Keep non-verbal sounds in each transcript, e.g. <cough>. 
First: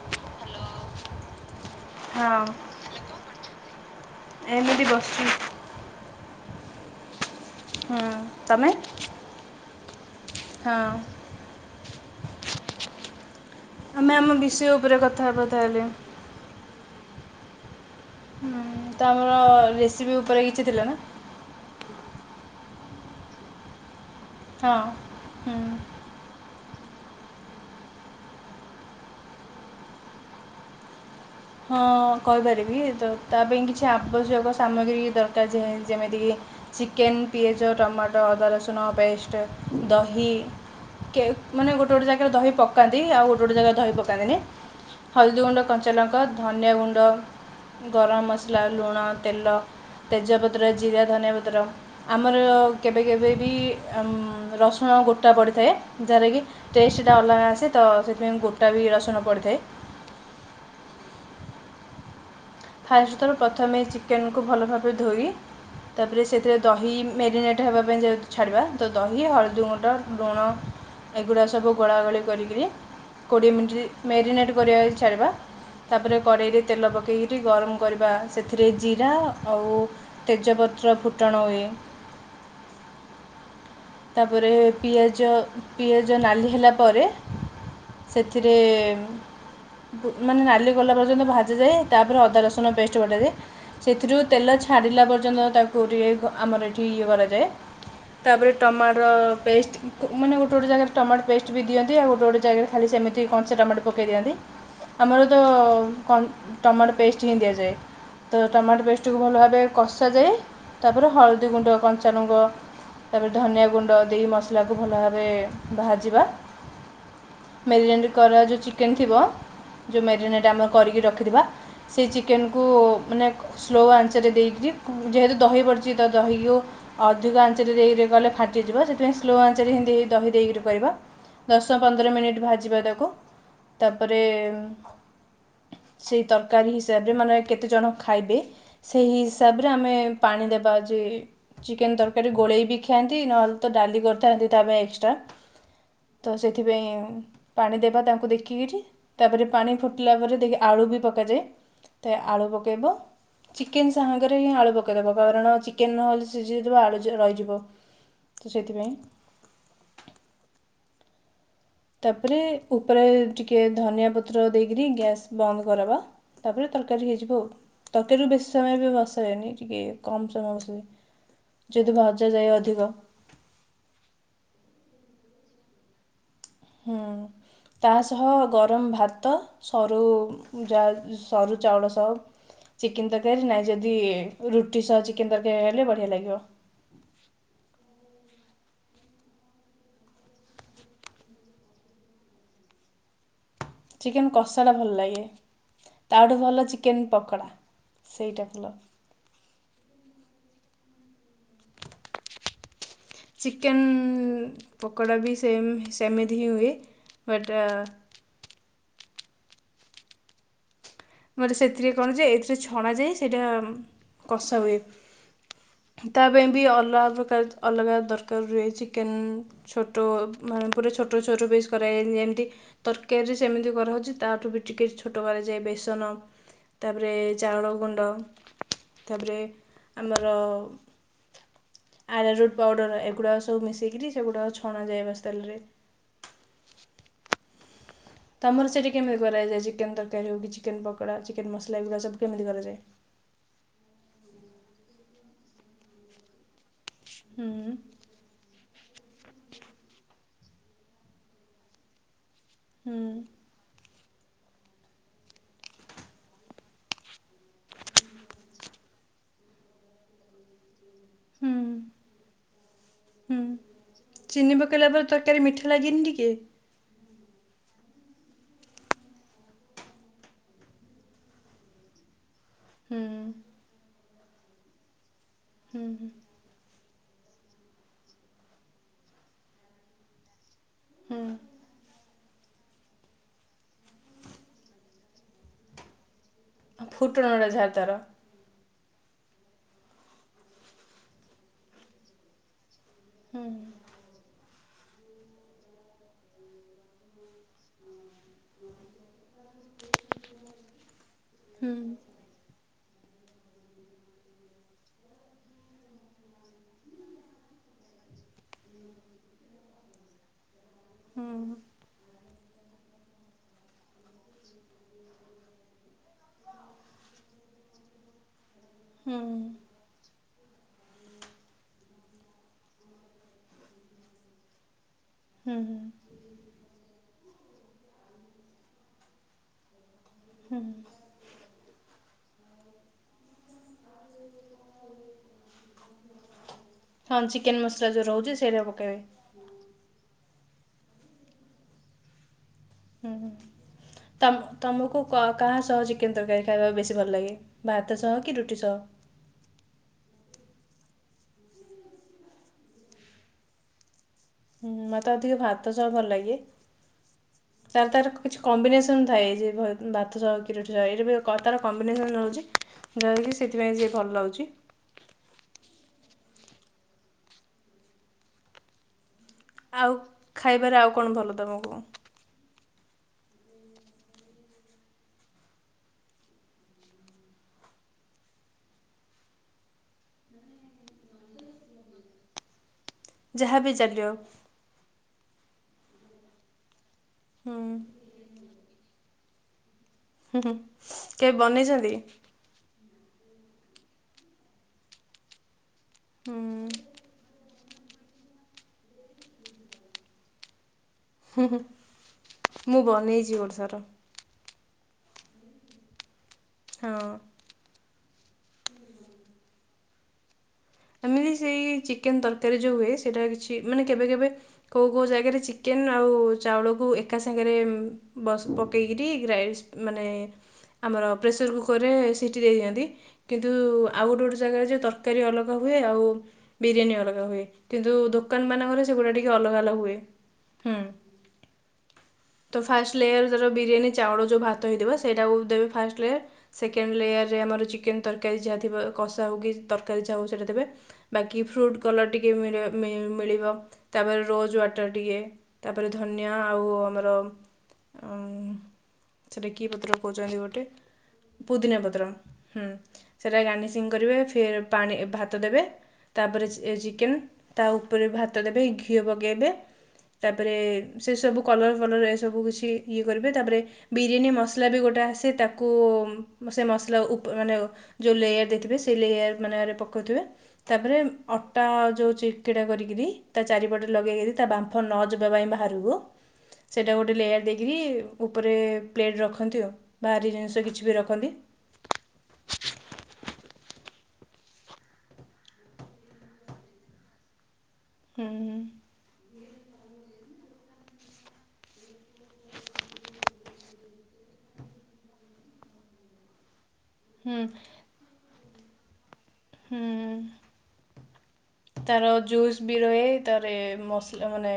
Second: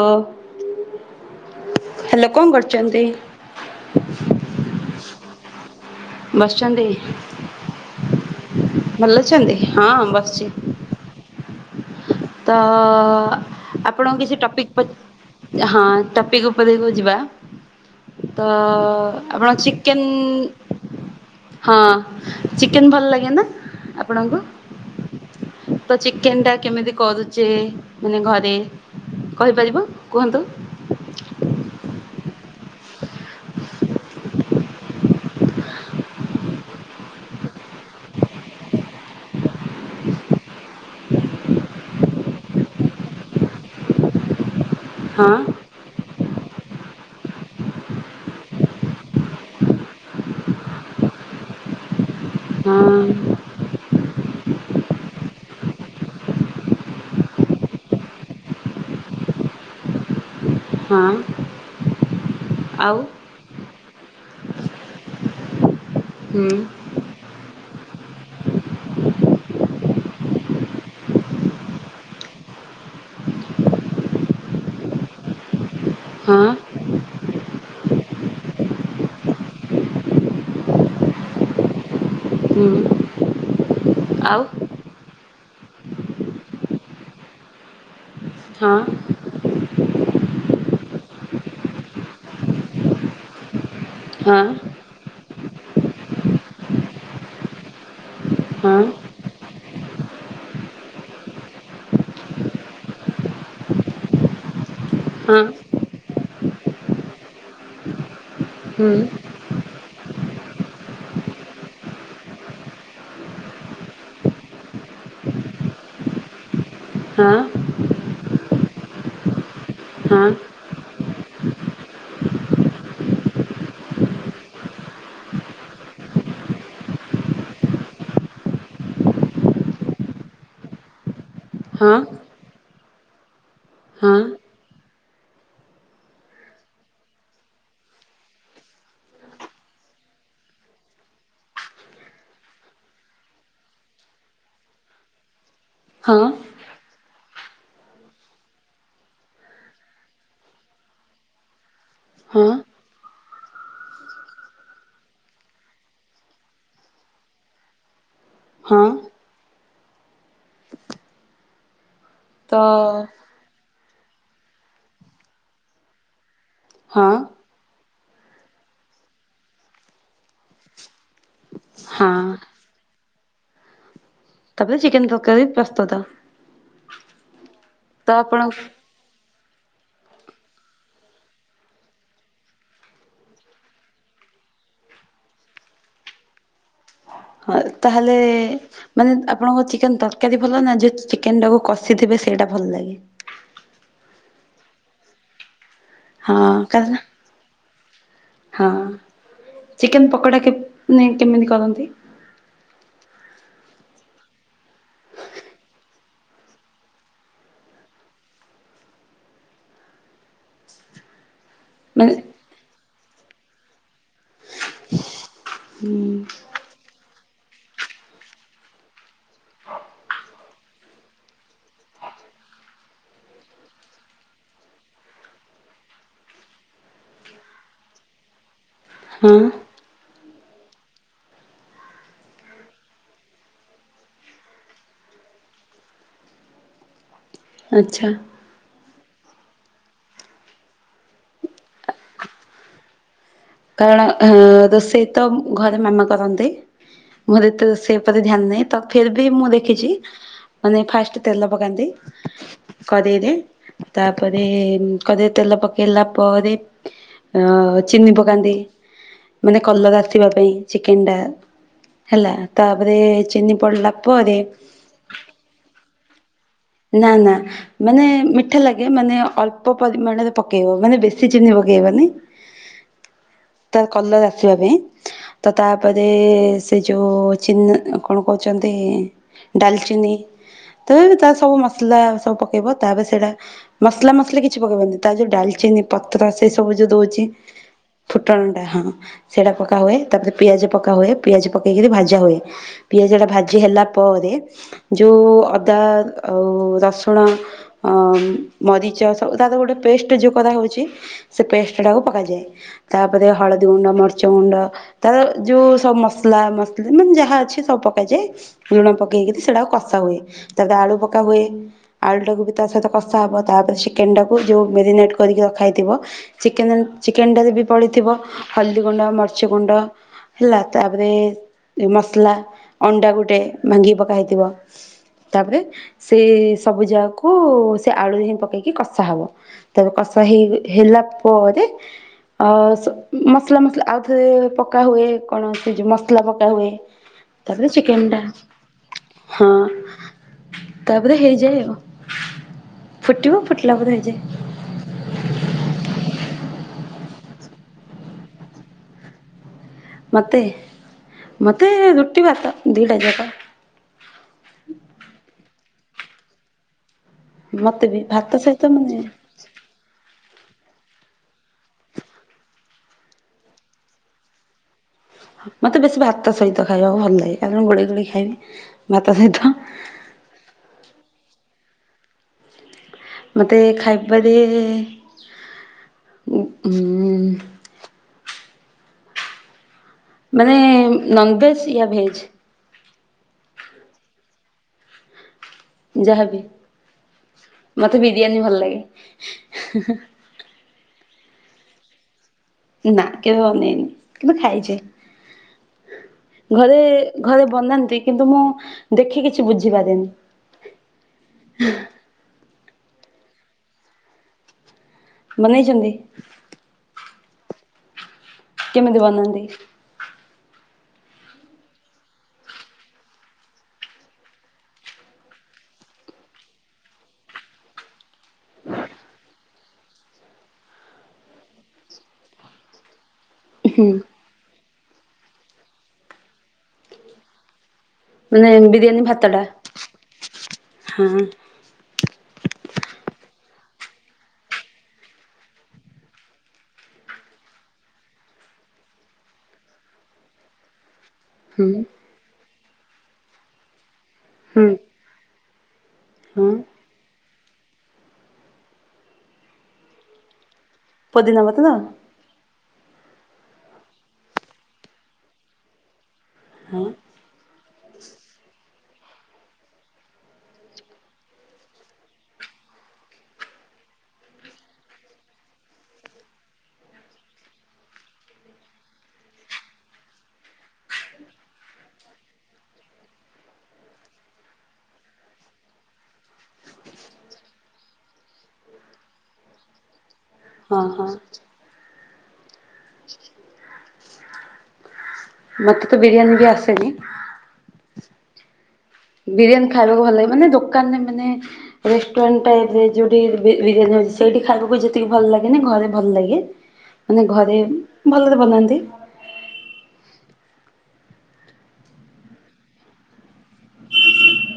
ଲୋ hello ହଁ କଣ କରୁଚନ୍ତି। ଏମିତି ବସିଛି। ବସିଚନ୍ତି। ହୁଁ ତମେ? ଭଲ ଅଛନ୍ତି ହଁ ବସିଛି। ହଁ ତ ଆମେ ଆପଣଙ୍କ ଆମ କିଛି ଟପିକ ବିଷୟ ଉପରେ କଥା ହେବା ତାହେଲେ। ହଁ ଟପିକ ଉପରେ ଯିବା ତ ହୁଁ ତ ଆମର ଆପଣ ଚିକେନ ରେସିପି ଉପରେ କିଛି ଥିଲା ନା? ହଁ ଚିକେନ ଭଲ ଲାଗେ ନା? ଆପଣଙ୍କୁ ହଁ। ହୁଁ। ତ ଚିକେନ ଟା? କେମିତି? କରୁଛେ ମାନେ ଘରେ କହିପାରିବ କୁହନ୍ତୁ। ହଁ କହିପାରିବି ତ ତା ପାଇଁ କିଛି ଆବଶ୍ୟକ ସାମଗ୍ରୀ ଦରକାର ଯେ ଯେମିତିକି ଚିକେନ ପିଆଜ ଟମାଟୋ ଅଦା ରସୁଣ ପେଷ୍ଟ ଦହି ମାନେ ଗୋଟେ ଗୋଟେ ଜାଗାରେ ଦହି ପକାନ୍ତି ଆଉ ଗୋଟେ ଗୋଟେ ଜାଗାରେ ଦହି ପକାନ୍ତିନି। ହଁ ହଲଦୀ ଗୁଣ୍ଡ କ ତେଲ ଧନିଆ ଗୁଣ୍ଡ ଗରମ ମସଲା ଲୁଣ ତେଲ ତେଜପତ୍ର ଜିରା ଧନିଆ ପତ୍ର ଆମର ହଁ କେବେ କେବେ ବି ରସୁଣ ଗୋଟା ପଡ଼ିଥାଏ ଯାହାରକି ଟେଷ୍ଟଟା ଅଲଗା ଆସେ ତ ସେଥିପାଇଁ ଗୋଟା ବି ରସୁଣ ପଡ଼ିଥାଏ। ହଁ ଆଉ ଫାଷ୍ଟଥର ପ୍ର ପ୍ରଥମେ ଚିକେନକୁ ଭଲ ଭାବରେ ଧୋଇ ତାପରେ ହୁଁ ସେଥିରେ ଦହି ମ୍ୟାରିନେଟ୍ ହେବା ପାଇଁ ଯେହେତୁ ଛାଡ଼ିବା ତ ଦହି ହଳଦୀ ଗୁଣ୍ଡ ଲୁଣ ଏଗୁଡ଼ା ସବୁ ଗୋଳାଗୋଳି କରିକିରି କୋଡ଼ିଏ ମିନିଟ୍ ମ୍ୟାରିନେଟ୍ କରିବା ଛାଡ଼ିବା ତାପରେ ହଁ କଡ଼େଇରେ ତେଲ ପକେଇ। ଗରମ କରିବା ସେଥିରେ ଜିରା ଆଉ ତେଜପତ୍ର ଫୁଟଣ ହୁଏ। ହୁଁ ଆଉ ତାପରେ ପିଆଜ। ପିଆଜ ପିଆଜ ନାଲି ହେଲା ପରେ ସେଥିରେ ହଁ ମାନେ ନାଲି କଲା ପର୍ଯ୍ୟନ୍ତ ଭାଜଯାଏ ତାପରେ ଅଦା ରସୁଣ ପେଷ୍ଟ ବଟାଯାଏ। ସେଥିରୁ ହଁ ତେଲ ଛାଡ଼ିଲା ବର୍। ପଯ୍ୟନ୍ତ ତାକୁ ରି ଆମର ଏଠି ଇଏ କରାଯାଏ ତାପରେ। ହଁ ଟମାଟୋ ପେଷ୍ଟ ମାନେ ଗୋଟେ ଗୋଟେ ଜାଗାରେ ଟମାଟୋ ପେଷ୍ଟ ବି ଦିଅନ୍ତି ଆଉ ଗୋଟେ ଗୋଟେ ଜାଗାରେ ଖାଲି ସେମିତି କଞ୍ଚା ଟମାଟୋ ପକାଇ ଦିଅନ୍ତି। ଆମର ତ। ହଁ କ ଟମାଟ ପେଷ୍ଟ ହିଁ ଦିଆଯାଏ। ତ ଟମାଟୋ ହୁଁ ପେଷ୍ଟକୁ ଭଲ ଭାବେ। କସାଯାଏ ତାପରେ ହଳଦୀଗୁଣ୍ଡ କଞ୍ଚନୁଙ୍ଗ ତାପରେ। ଧନିଆ ଗୁଣ୍ଡ ଦେଇ ମସଲାକୁ ଭଲ ଭାବରେ ଭାଜିବା ହଁ ମ୍ୟାରିନେଟ୍ କର ଯେଉଁ ଚିକେନ୍ ଥିବ ଯେଉଁ ହଁ ମ୍ୟାରିନେଟ୍ ଆମର କରିକି ରଖିଥିବା ସେଇ ଚିକେନ କୁ ମାନେ ସ୍ଲୋ ଆଞ୍ଚରେ ଦେଇକିରି ଯେହେତୁ ଦହି ପଡ଼ିଛି ତ ଦହିକୁ ଅଧିକ ଆଞ୍ଚରେ ଦେଇକ ଗଲେ। ଫାଟିଯିବ ସେଥିପାଇଁ ସ୍ଲୋ ଆଞ୍ଚରେ ହ ଦହି ଦେଇକ କରିବା ଦଶ ହଁ ପନ୍ଦର ମିନିଟ ଭାଜିବା ତାକୁ ତାପରେ ସେଇ ତରକାରୀ ହିସାବରେ ମାନେ କେତେଜଣ ଖାଇବେ ସେହି ହିସାବରେ ଆମେ ପାଣି ଦେବା ଯେ ଚିକେନ ତରକାରୀ ଗୋଳେଇ ବି ଖାଆନ୍ତି। ନହେଲେ ତ ଡାଲି କରିଥାନ୍ତି ତା ପାଇଁ ଏକ୍ସଟ୍ରା। ହଁ ତ ସେଥିପାଇଁ। ପାଣି ଦେବା ତାଙ୍କୁ ଦେଖିକିରି ତାପରେ ପାଣି ଫୁଟିଲା ପରେ ଆଳୁ ବି ପକାଯାଏ। ତେ ଆଳୁ ହଁ ପକେଇବ। ଚିକେନ ସାଙ୍ଗରେ ହିଁ ଆଳୁ ପକାଇଦେବ କାରଣ ଚିକେନ ନହେଲେ ସିଝିଇଥିବ ଆଳୁ ରହିଯିବ। ତ ହଁ ସେଥିପାଇଁ। ତାପରେ ତ ଉପରେ ଟିକେ ଧନିଆ ପ ପତ୍ର ଦେଇକରି ଗ୍ୟାସ ବନ୍ଦ କରିବ। ତାପରେ ତରକାରୀ ହେଇଯିବ ଆଉ। ତରକାରୀ କୁ ବେଶୀ ସମୟ ବି ବସାନି ଟିକେ କମ ସମୟ ବସ। ଯଦି ଭଜାାଯାଏ ଅଧିକ। <unintelligible> ହୁଁ ତା ତ ସହ ଆପଣ ଗରମ ଭାତ। ସରୁ ଯହା ସରୁ ଚାଉଳ ସହ ଚିକେନ ତରକାରୀ ନାହିଁ ଯଦି ରୁଟି ସହ ଚିକେନ ତରକାରୀ ହେଲେ ବଢିଆ ଲାଗିବ। ହଁ ତାହେଲେ ମାନେ ଆପଣଙ୍କ ଚିକେନ ତରକାରୀ ଭଲ ନା ଯେହେତୁ ଚିକେନ ଟାକୁ କଷିଥିବେ ସେଇଟା ଭଲ ଲାଗେ। ଚିକେନ କଷା ଟା ଭଲ ଲାଗେ। ହଁ ତାଠୁ ଭଲ କାରଣ ଚିକେନ ପକୋଡା। ହଁ ଚିକେନ ପକୋଡା କେ। ନାଇଁ କେମିତି କରନ୍ତି। ଚିକେନ୍ ପକୋଡ଼ା ବି ସେମ୍ ସେମିତି ହିଁ ହୁଏ ବଟ୍। ମାନେ ସେଥିରେ ମାନେ କଣ ଯେ ଏଥିରେ ଛଣା ଯାଏ। ସେଇଟା କସା ହୁଏ। ହୁଁ, ତା ପାଇଁ ବି ଅଲଗା। ରକାର ଅଲଗା ଦରକାର ରୁହେ ଚିକେନ୍ ଛୋଟ ମାନେ ପୁରା ଛୋଟ ଛୋଟ ବେସ୍ କରାଯାଏ ଯେମିତି ତରକାରୀ ସେମିତି କରାହେଛି ତାଠୁ ବି ଟିକିଏ ଛୋଟ କରାଯାଏ ବେସ୍। ନ ତାପରେ ଚାଉଳ ଗୁଣ୍ଡ ହଁ ତାପରେ ଆମର ଆରାରୁଟ୍ ପାଉଡ଼ର ଏଗୁଡ଼ାକ ସବୁ ମିଶେଇକରି ସେଗୁଡ଼ାକ ଛଣାାଯାଇଏବା ତେଲରେ। ଆଚ୍ଛା ତମର ସେଠୀ କେମିତି। କରାଯାଏ ଚିକେନ ତରକାରୀ ହଉ ଚିକେନ ପକୋଡ଼ା ଚିକେନ ମସଲା ଏଗୁଡ଼ା ସବୁ କେମିତି କରାଯାଏ। କାରଣ ରୋଷେଇ ତ ଘରେ ମାମା କରନ୍ତି। ମୋତ ହୁଁ ତ ସେପରେ ଧ୍ୟାନ ନାହିଁ ତ ଫେର ବି ମୁଁ ଦେଖିଛି। ମାନେ ଫାଷ୍ଟ ତେଲ ପକାନ୍ତି ହୁଁ କରେଇ ରେ ତାପରେ କରେଇ ରେ ତେଲ ପକେଇଲା ପରେ ଅ ଚିନି ପକ ଲଗାନ୍ତି ମାନେ କଲର ଆସିବା ପାଇଁ। ଚିକନଟା ହୁଁ ହେଲା ତାପରେ ହୁଁ ଚିିନି ପଡ଼ିଲା ପରେ। ଚିନି ପକେଇଲା ପରେ ତରକାରୀ ମିଠା ଲାଗେନି ଟିକେ? ନା ନା ମାନେ ମିଠା ଲାଗେ ମାନେ ଅଳ୍ପ ପରିମାଣରେ ପକେଇବ ମାନେ ବେଶୀ ଚିନି ପକେଇବନି। ହୁଁ ତାର କଲର ଆସିବା ପାଇଁ। ତ ହୁଁ ତାପରେ ସେ ତ ସେ ଯେଉ ଚିନି କଣ କହୁଛନ୍ତି ଡାଲଚିନି ତବେ ବି ହୁଁ ତା ସବୁ ମସଲା ପକେଇବ ତାପରେ ସେଇଟା ମସଲା ମସଲା କିଛି ପକେଇବନି ତା ଯୋଉ ଡାଲଚିନି ପ ରଥଟ <inaudible> ସେ ସବୁ ଆଉ ଯୋଉ ଦଉଛି। ଫୁଟଣଟା ଯାହା ତାର ଫୁଟଣଟା ହଁ ସେଇଟା ପକା ହୁଏ ତାପରେ ପିଆଜ ପକା ହୁଏ ପିଆଜ ପକେଇକିରି ଭାଜା ହୁଏ। ପିଆଜଟା ହୁଁ ଭାଜି ହେଲା ପରେ ଯୋଉ ଅଦା ଆଉ ରସୁଣ ଅ ମରିଚ ସବୁ ତାର ଗୋଟେ ପେଷ୍ଟ ଯୋଉ କା ହଉଛି ସେ ହୁଁ ପେଷ୍ଟ ଟାକୁ ପକାଯାଏ। ତାପରେ ହଳଦୀ ଗୁଣ୍ଡ ମରିଚ ଗୁଣ୍ଡ ତାର ଯୋଉ ସବୁ ମସଲା ମସଲି ମାନେ ଯାହା ଅଛି ସବୁ ପକାଯାଏ ଲୁଣ ପକେଇକି ସେଇଟା କଷା ହୁଏ। ତାପରେ ଆଳୁ ପକା ହୁଁ ହୁଏ ଆଳୁଟାକୁ ତା ସହିତ କଷା ହେବ ତାପରେ ଚିକେନ୍ଟାକୁ ଯେଉଁ ମ୍ୟାରିନେଟ୍ କରିକି ରଖା ହୋଇଥିବ ଚିକେନ ଚିକେନଟାରେ ବି ତା ପଡିଥିବ ହଲଦୀ ଗୁଣ୍ଡ ହୁଁ ମରିଚ ଗୁଣ୍ଡ ହେଲା ତାପରେ ମସଲା ଅଣ୍ଡା ଗୋଟେ ଭାଙ୍ଗିକି ପକା ହେଇଥିବ। ତାପରେ ହୁଁ ସେ ସବୁ ଜାଗକୁ ତାକୁ ସେ ଆଳୁ ହି ପକେଇକି କଷା ହବ ତାକ ତ ହେ ହୁଁ ହେଲାପର ଅ ମସଲା ମସଲା ଆଉ ଥରେ ପକା ହୁଏ କଣ ସେଉ ମସଲା ପକା ହୁଏ ହଁ ଚିକେନ୍ ତାପରେ ମସଲା ଯେଉଁ ଚିକେନ ରହୁଛି ସେଇଟା ପକାଇବେ ଟା ହଁ ତାପରେ ହେଇଯାଏ। ଫୁଟିବ ଫୁଟିଲା ପରେ ହେଇଯାଏ ହୁଁ ତମକୁ କାହା ସହ ଚିକେନ ତରକାରୀ ଖାଇବାକୁ ବେଶୀ ଭଲ ଲାଗେ। ଭାତ ସହ କି ରୁଟି ସହ ମତେ ମତେ ରୁଟି ଭାତ ଦିଇଟା ଜାକ ହୁଁ ମତେ ଅଧିକ ଭାତ ତେ ସବ ଭଲ ଲାଗେ। ମତେ ତାର ବି ତାର ଭାତ କିଛି ସହିତ ମାନେ କମ୍ବିନେସନ ଥାଏ ଯେ ଘରେ ଭାତ କିର ଏ କାର ତାର କମ୍ବିନେସନ ରହୁଛି ଯାହାକି ସେଥିପାଇଁ ସେ ଭଲ ଲାଗୁଚି। ମତେ ବେଶୀ ଭାତ ସହିତ ଖାଇବାକୁ ଭଲ ଲାଗେ କାରଣ ଗୋଳେଇ ଗୋଳେଇ ଖାଇବି ଭାତ ସହିତ। ଆଉ ଖାଇବାରେ ଆଉ କଣ ଭଲ ତମକୁ। ମତେ ଖାଇବା ରେ ଉ ମାନେ ନନଭେଜ୍ ୟା ଭେଜ୍ ଯାହା ବି ଚାଲିବ। ଯାହାବି। ହୁଁ ମତେ ବିରିୟାନୀ ଭଲ ଲାଗେ। ହଁ ହଁ ହଁ ହୁଁ ହୁଁ କେହି ବନେଇଚନ୍ତି। ନା କେବେ ବନେଇନି କିନ୍ତୁ ଖାଇଚି। ହୁଁ ଘରେ ଘରେ ବନାନ୍ତି କିନ୍ତୁ ମୁଁ ଦେଖି କିଛି ବୁଝିପାରେନି। ହୁଁ ହୁଁ ମୁଁ ବନେଇଚି ଗୋ କର। ବନେଇଛନ୍ତି। ହଁ। କେମିତି ବନାନ୍ତି। ଆମେବି ସେଇ ଚିକେନ ତରକାରୀ ଯୋଉ ହୁଏ ସେଟା କିଛି ମାନେ କେବେ କେବେ କୋଉ କୋଉ ଜାଗାରେ ଚିକେନ ଆଉ ଚାଉଳକୁ ଏକା ସାଙ୍ଗରେ ବସ ପକେଇକରି ଗ୍ରାଇସ୍ ମାନେ ଆମର ପ୍ରେସର କୁକର୍ ରେ ସେିଠି ଦେଇ ଦିଅନ୍ତି। କିନ୍ତୁ ହୁଁ ଆଉ ଗୋଟେ ଗୋଟେ ଜାଗାରେ ଯେ ତର କରିବ ଅଲଗ ଆଗ ହୁଏ ଆଉ ବିରିୟାନୀ ଅଲଗା ହୁଏ। କିନ୍ତୁ ଦୋକାନ ମାନେ ମାନଙ୍କରେ ବିରିୟାନୀ ସେଗୁଡା ଟିକେ ଭାତଟା ଅଲଗା ଅଲଗା ହୁଏ ହୁଁ ହଁ ହୁଁ ତ ଫାଷ୍ଟ ଲେ ବିରିୟାନୀ ଚାଉଳ ଯୋଉ ଭାତ ହେଇଥିବ ସେଇଟାକୁ ଦେବେ ଫାଷ୍ଟ ଲେୟାର ସେକେଣ୍ଡ ଲେୟାର ରେ ଆମର ଚିକେନ ତରକାରୀ ଯାହା ଥିବ କଷା ହଉ କି ତରକାରୀ ସେଟା ଦେବେ ବାକି ଫ୍ରୁଟ୍ କଲର ଟିକେ ମିଳି ମି ମିଳିବ ତାପରେ ରୋଜ ହୁଁ ୱାଟର ଟିକେ ତାପରେ ଧନିଆ ହଁ ଆଉ ଆମର ଉ ସେଟା କିଏ ପତ୍ର କହୁଛନ୍ତି ଗୋଟେ ପୋଦିନା ପତ୍ର ହୁଁ ସେଟା ଗାର୍ନିସିଂ କରିବେ ଫ ପାଣି ଭ ଦେବେ ତାପରେ ହଁ ଚିକେନ୍ ତା ଉପରେ ଭାତ ଦେବେ ଘିଅ ପଗାଇବେ ତାପରେ ସେସବୁ କଲର୍ ଫଲର ଏସବୁ କିଛି ଇଏ କରିବେ ତାପରେ ବିରିୟାନୀ ମସଲା ବି ଗୋଟେ ଆସେ ତାକୁ ସେ ମସଲା ମାନେ ଯେଉଁ ଲେୟାର ଦେଇଥିବେ ସେ ଲେୟାର ମାନେ ରଖେ ତାପରେ ଅଟା ଯେଉ ଚକିଟା କରିକରି ତା ଚାରିପଟେ ଲଗେଇକରି ତା ବାମ୍ଫ ନ ଯିବା ପାଇଁ ବାହହାରିବ ସେଇଟା ଗୋଟେ ଲେୟାର ଦେଇକରି ଉପରେ ପ୍ଲେଟ୍ ରଖନ୍ତି ଆଉ। ବାହାରି ଜିନିଷ ହଁ କିଛି ବି ହଁ ରଖନ୍ତି। ମତେ ତ ବିରିୟାନୀ ବି ଆସେନି। ହୁଁ ହୁଁ। ବିରିୟାନୀ ଖାଇବାକୁ ଭଲ ଲାଗେ ମାନ ମାନେ ରେସଟୁରାଣ୍ଟ ଟାଇପ୍ ଯୋଉଠି ବିରିୟାନ ଅଛି। ସେଇଠି ଖାଇବାକୁ ଯେତିକି ଭଲ ଲାଗେନ ଘରେ ଭଲ ଲାଗେ ମାନେ ହୁଁ ଘରେ ଭଲ ବଲନ୍ତି ହୁଁ ତାର ଜୁସ୍ ବି ରହେ ତାର ମସଲା ମାନେ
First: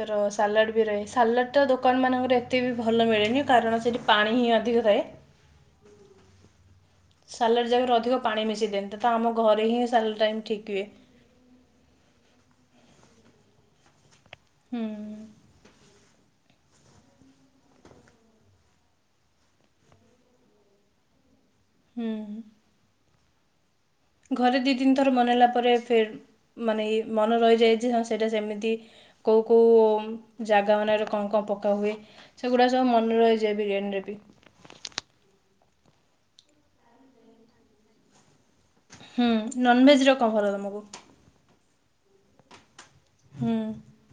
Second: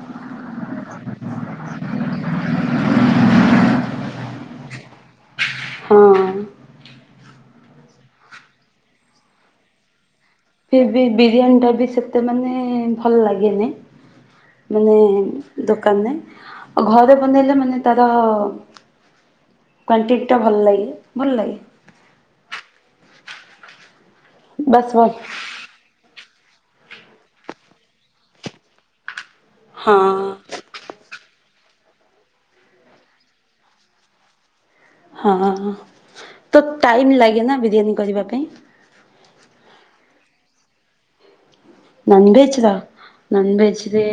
ତାର ସାଲାଡ ବି ରହେ ସାଲାଡ ଟା ଦୋକାନ ମାନଙ୍କରେ ଏତେ ବି ଭଲ ମିଳେନି କାରଣ ସେଠି ପାଣି ହିଁ ଅଧିକ ଥାଏ। ହଁ। ସାଲାଡ ଜାଗରେ ଅଧିକ ପାଣି ମିସେଇ ଦିଅନ୍ତୀ ତ ଆମ ଘରେ ହିଁ ଟାଇମ୍ ଠିକ୍ ହୁଏ। ଫିର୍ ବି ବିରିୟାନୀ ଟା ବି ସେ ତେ ମାନେ ଭଲ ଲାଗେନି ହୁଁ ମାନେ ଦୋକାନରେ ଆଉ ଘରେ ବନେଇଲେ ମାନେ ତାର କ୍ଵଣ୍ଟିଟି ଟା ଭଲ ଲାଗେ ଭଲ ଲାଗେ। ହୁଁ। ଘରେ ଦି ବାସ୍ ଦିନ ଭଲ ଥର ମନେଇଲା ପରେ ସେ ମାନେଇ ମନ ରହିଯାଇଛି ସେଇଟା ସେମିତି କେଉଁ କେଉଁ ହଁ ଜାଗା ମାନର କଣ କଣ ପକା ହୁଏ ସେଗୁଡ଼ା ସବୁ ମନେ ରହିଯାଏ ବିରିୟାନୀରେ ବି ହଁଁ ହ ତ ଟାଇମ ଲାଗେ ନା ବିରିୟାନୀ କରିବା ପାଇଁ। ହୁଁ ନନଭେଜ ର କଣ ଭଲ ତମକୁ? ନନଭେଜ ର ହୁଁ ନନ୍ଭେଜ ରେ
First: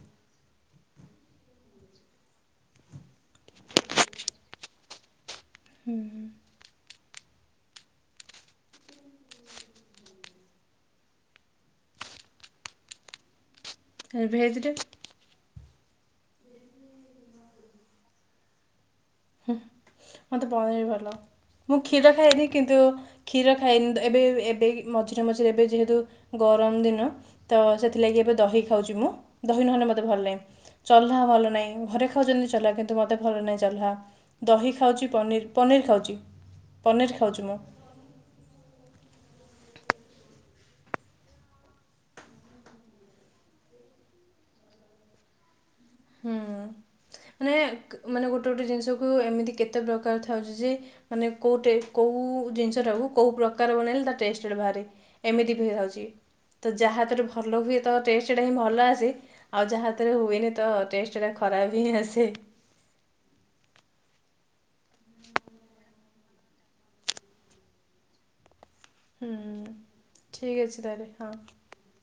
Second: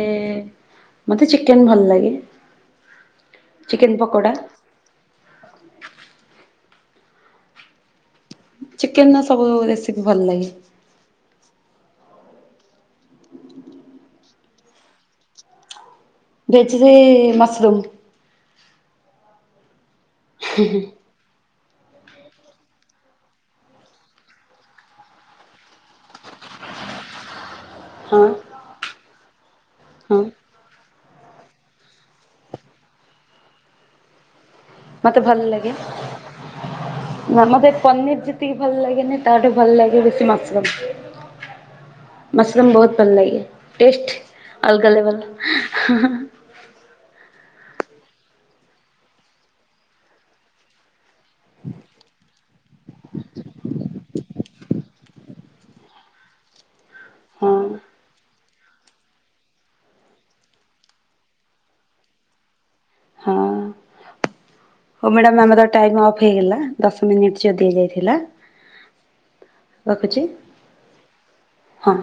ମତେ ଚିକେନ ଭଲ ଲାଗେ ଚିକେନ ପକୋଡା ହୁଁ ହୁଁ। ଚିକେନ ର ସବୁ ରେସିପି ଭଲ ଲାଗେ। ଭେଜ ରେ ବେଚରେ ମଶରୁମ- ହୁଁ ମଁ ତେ ପାନ ଭରଲ- ମୁଁ କ୍ଷୀର ଖାଇନି କିନ୍ତୁ କ୍ଷୀର ଖାଇନି ଏବେ ଏବେ ମଝିରେ ମଝିରେ ଏବେ ଯେହେତୁ ଗରମ ଦିନ ତ ହଁ ସେଥିଲାଗି ଏବେ ଦହି ଖାଉଛି ମୁଁ ଦହି ନହେଲେ ମୋତେ ଭଲ ହଁ ନାହିଁ ଚଲା ଭଲ ନାହିଁ ଘରେ ଖାଉଛନ୍ତି ଚ କିନ୍ତୁ ତୁ ମତେ ଭଲ ନାଇଁ ଚାଲ୍ ମତେ ଭଲ ଲାଗେ ପନିର ନା ଖାଉଛି ମୁଁ ମତେ ପନିର ଯେତିକି ଭଲ ଲାଗେନି ତାଠ ଭଲ ଲାଗେ ବେଶୀ, ମସୃମ, ମସୃମ ବହୁତ ଭଲ ଲାଗେ ଟେଷ୍ଟ ଅଲଗା ଲେବେଲ ହ ହୁଁ ମାନେ ମାନେ ଗୋଟେ ଗୋଟେ ଜିନିଷକୁ ଏମିତି କେତେ ପ୍ରକାର ଥାଉଛି ଯେ ମାନେ କେଉଁଟ କେଉଁ ଜିନିଷଟାକୁ କେଉଁ ପ୍ରକାର ବନେଇଲେ ତା ଟେଷ୍ଟଟଟା ବାହାରେ ଏମିତି ବିଥାଉଛି ତ ଯାହାତଥିହରେ ହଁ ଭଲ ହୁଏ ତ ଟେଷ୍ଟଟା ହିଁ ଭଲ ଆସେ। ଆଉ ଯାହାତ ରେ ହୁଏନି ତ ଷ୍ଟା ଖରାପ ହିଁ ଆସେ ହଁ। ହଉ ମ୍ୟାଡ଼ାମ ଆମର ଟାଇମ୍ ଅଫ ହେଇଗଲା। ଦଶମିନ୍ଟ ଦିଆଯାଇଥିଲା। ହୁଁ ରଖୁଛି ଠିକ ଅଛି ତାହେଲେ ହଁ ହଁ।